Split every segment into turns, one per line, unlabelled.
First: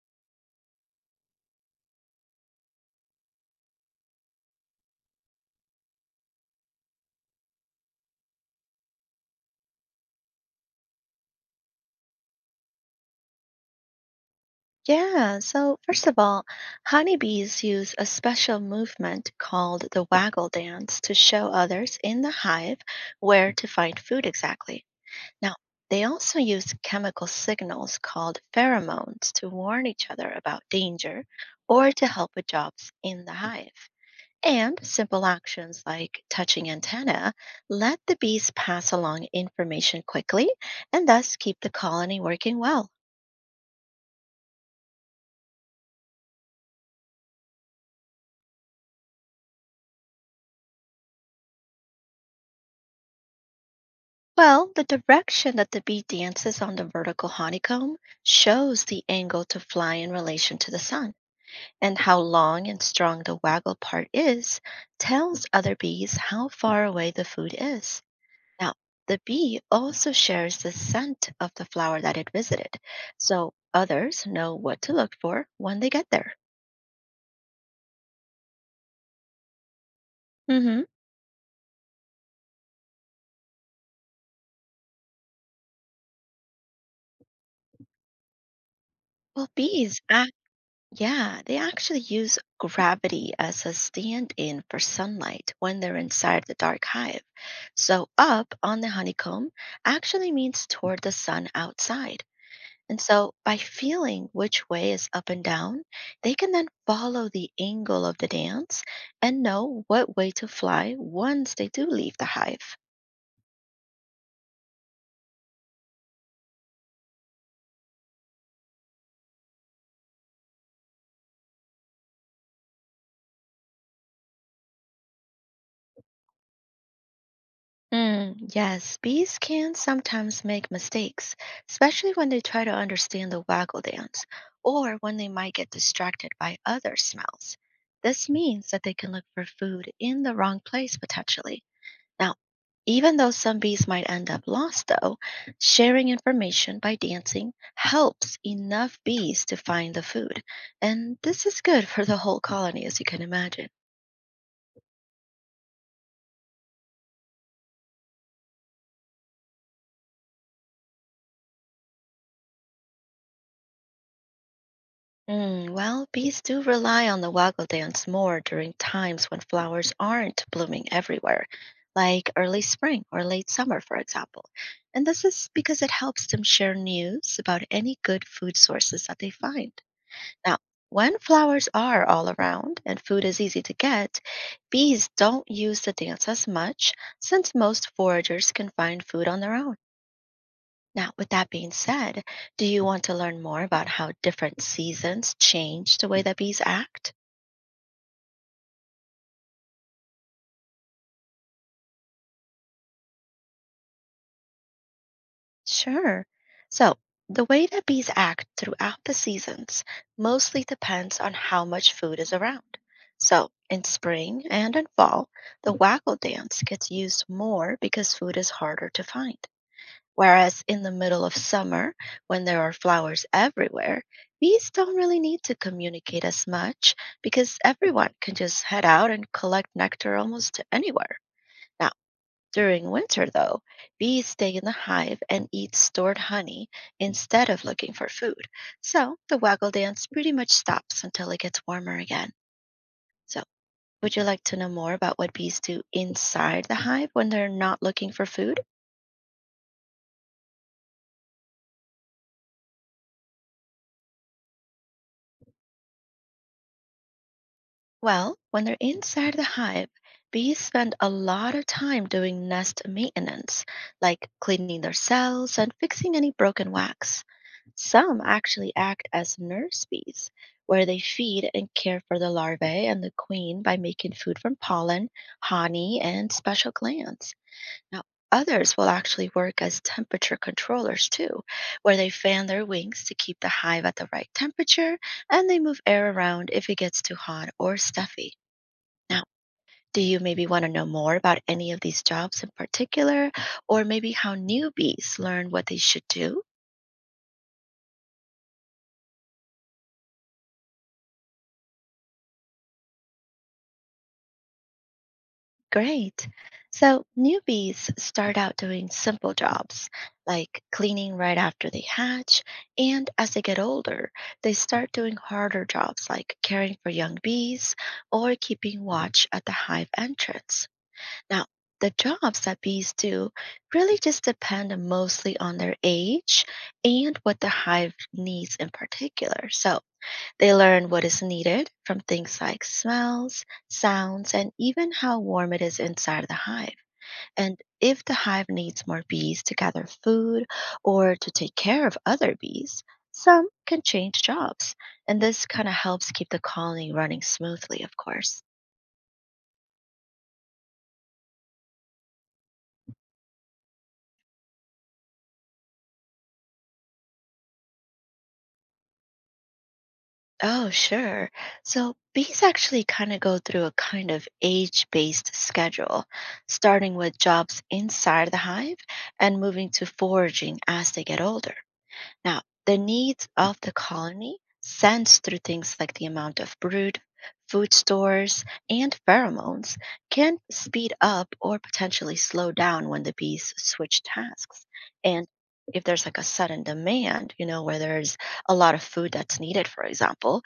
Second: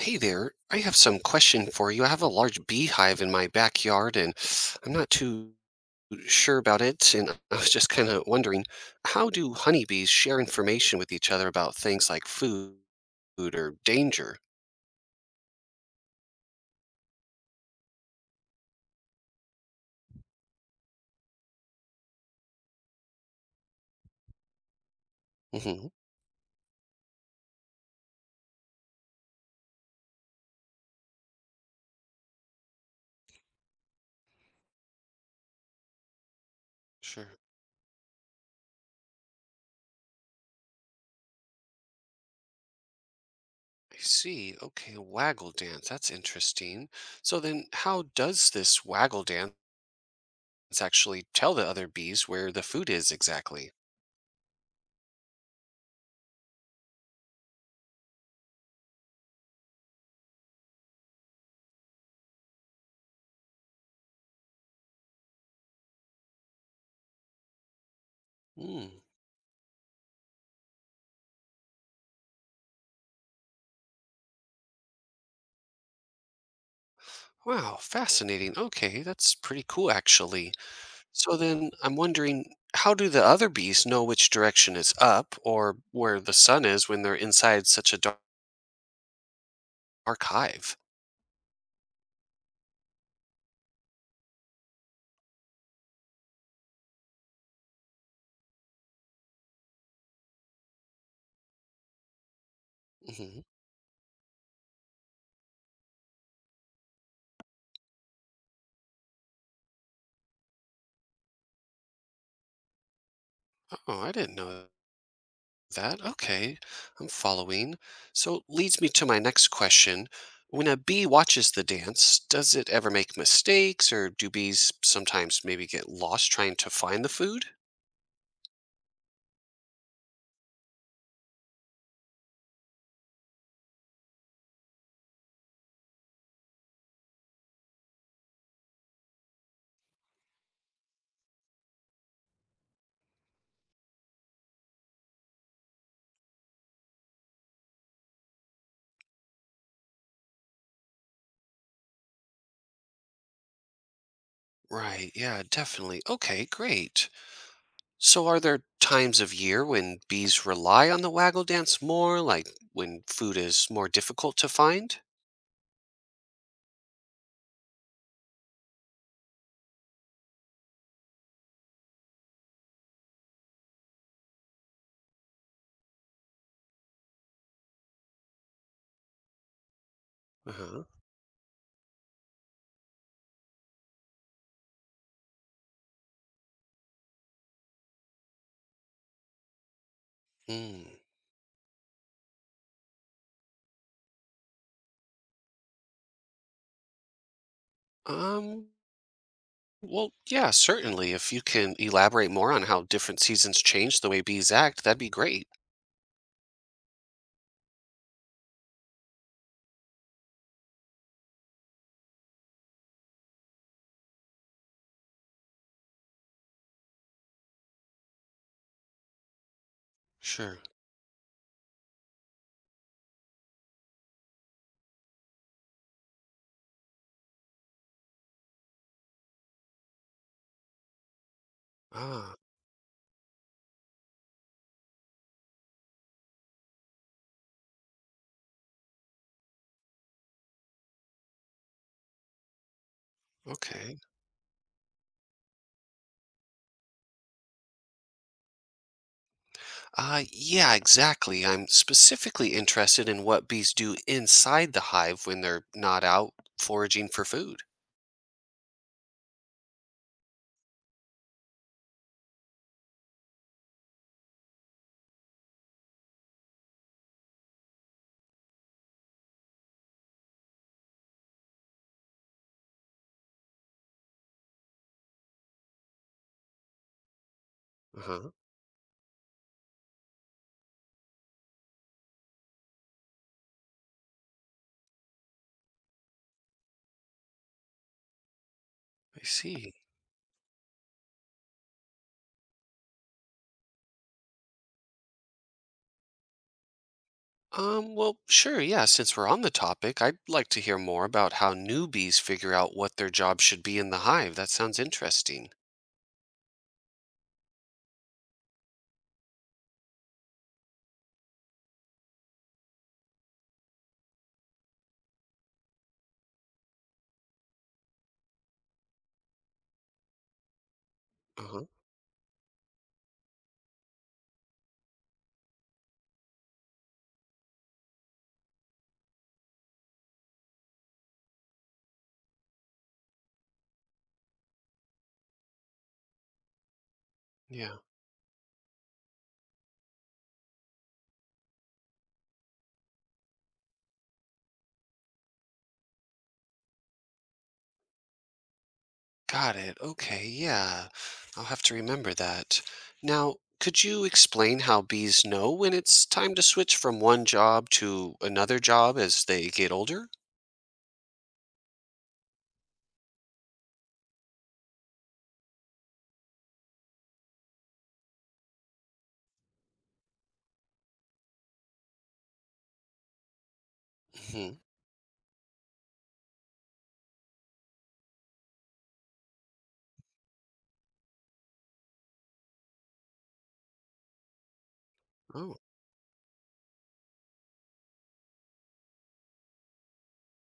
Hey there, I have some question for you. I have a large beehive in my backyard and I'm not too sure about it. And I was just kind of wondering, how do honeybees share information with each other about things like food or danger?
Yeah, so first of all, honeybees use a special movement called the waggle dance to show others in the hive where to find food exactly. Now,
hmm
they also use chemical signals called pheromones to warn each other about danger or to help with jobs in the hive. And simple actions like touching antenna
Sure.
let the bees pass along information quickly and thus keep the colony working well.
I see. Okay, waggle dance. That's interesting. So then, how does this waggle dance actually tell the other bees where the food is exactly?
Well, the direction that the bee dances on the vertical honeycomb shows the angle to fly in relation to the sun, and how long and strong the waggle part is tells other bees how far away the food is. Now,
Hmm.
the bee also shares the scent of the flower that it visited, so others know what to look for when they get there.
Wow, fascinating. Okay, that's pretty cool actually.
Hmm.
So then I'm wondering how do the other bees know which direction is up or where the sun is when they're inside such a dark
Well, bees
hive?
yeah, they actually use gravity as a stand in for sunlight when they're inside the dark hive. So, up on the honeycomb actually means toward the sun outside. And so,
hmm
by feeling which way is up and down, they can then follow the angle of the dance and know what way to fly once they do leave the hive.
Oh, I didn't know that? Okay. I'm following. So leads me to my next question. When a bee watches the dance, does it ever make mistakes or do bees sometimes maybe get lost trying to find the food?
Mm, yes, bees can sometimes make mistakes, especially when they try to understand the waggle dance or when they might get distracted by other smells. This means that they can look for food in the wrong place potentially. Now, even though some bees might end up lost, though, sharing information by dancing helps enough bees to find the food. And this is good for the whole colony, as you can imagine.
Right. Yeah, definitely. Okay, great. So, are there times of year when bees rely on the waggle dance more, like when food is more difficult to find?
Mm, well, bees do rely on the waggle dance more during times when flowers aren't blooming everywhere, like early spring or late summer, for example. And this is because it helps them share news about any good food sources that they find. Now,
Uh-huh.
when flowers are all around and food is easy to get, bees don't use the dance as much since most foragers can find food on their own.
Mm.
Now, with that being said, do you want to learn more about how different seasons change the way that bees act?
Um, well, yeah, certainly. If you can elaborate more on how different seasons change the way bees act, that'd be great.
Sure. So, the way that bees act throughout the seasons mostly depends on how much food is around. So, in spring and in fall, the waggle dance gets used more because food is harder to find.
Sure.
Whereas in the middle of summer, when there are flowers everywhere, bees don't really need to communicate as much because everyone can just head out and collect nectar almost anywhere. Now,
Ah,
during winter, though, bees stay in the hive and eat stored honey instead of looking for food. So the waggle dance pretty much stops until it gets warmer again. So,
okay.
would you like to know more about what bees do inside the hive when they're not looking for food?
Yeah, exactly. I'm specifically interested in what bees do inside the hive when they're not out foraging for food.
Well, when they're inside the hive, bees spend a lot of time doing nest maintenance, like cleaning their cells and fixing any broken wax. Some actually act as nurse bees, where they feed and care for the larvae and the queen by making food from pollen, honey, and special glands. Now,
Uh-huh.
others will actually work as temperature controllers too, where they fan their wings to keep the hive at the right temperature and they move air around if it gets too hot or stuffy. Now,
I see.
do you maybe want to know more about any of these jobs in particular, or maybe how newbies learn what they should do?
Well, sure, yeah, since we're on the topic, I'd like to hear more about how newbies figure out what their job should be in the hive. That sounds interesting.
Great. So, newbies start out doing simple jobs like cleaning right after they hatch, and as they get older, they start doing harder jobs like caring for young bees or keeping watch at the hive entrance. Now,
Uh-huh.
the jobs that bees do really just depend mostly on their age and what the hive needs in particular. So, they learn what is needed from things like smells, sounds, and even how warm it is inside of the hive. And
Yeah.
if the hive needs more bees to gather food or to take care of other bees, some can change jobs. And this kind of helps keep the colony running smoothly, of course.
Got it. Okay, yeah. I'll have to remember that. Now, could you explain how bees know when it's time to switch from one job to another job as they get older?
Oh, sure. So bees actually kind of go through a kind of age-based schedule, starting with jobs inside the hive and moving to foraging as they get older. Now, the needs of the colony
hmm
sensed through things like the amount of brood, food stores, and pheromones can speed up or potentially slow down when the bees switch tasks. And
Oh,
if there's like a sudden demand, you know, where there's a lot of food that's needed, for example,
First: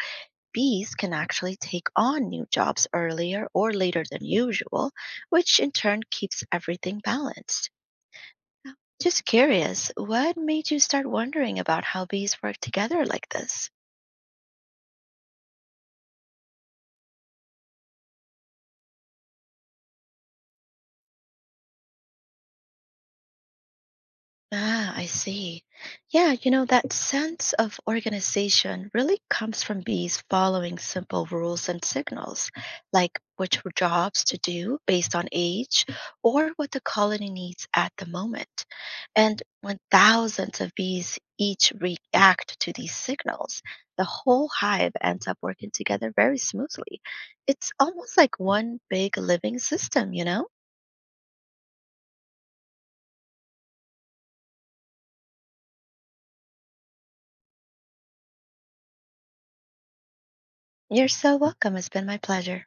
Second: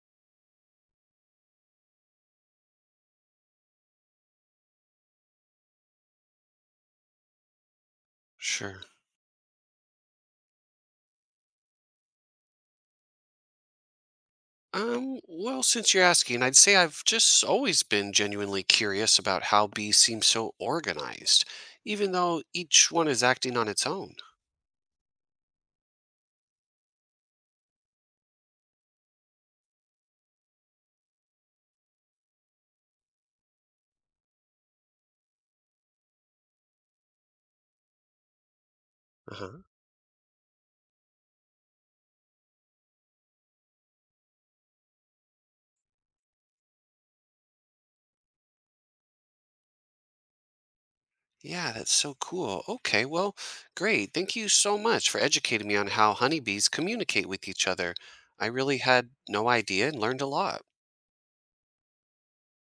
bees can actually take on new jobs earlier or later than usual, which in turn keeps everything balanced.
sure.
Just curious, what made you start wondering about how bees work together like this?
Well, since you're asking, I'd say I've just always been genuinely curious about how bees seem so organized, even though each one is acting on its own.
Ah, I see. Yeah, you know, that sense of organization really comes from bees following simple rules and signals, like which jobs to do based on age or what the colony needs at the moment. And
Uh-huh.
when thousands of bees each react to these signals, the whole hive ends up working together very smoothly. It's almost like one big living system, you know?
Yeah, that's so cool. Okay, well, great. Thank you so much for educating me on how honeybees communicate with each other. I really had no idea and learned a lot.
You're so welcome. It's been my pleasure.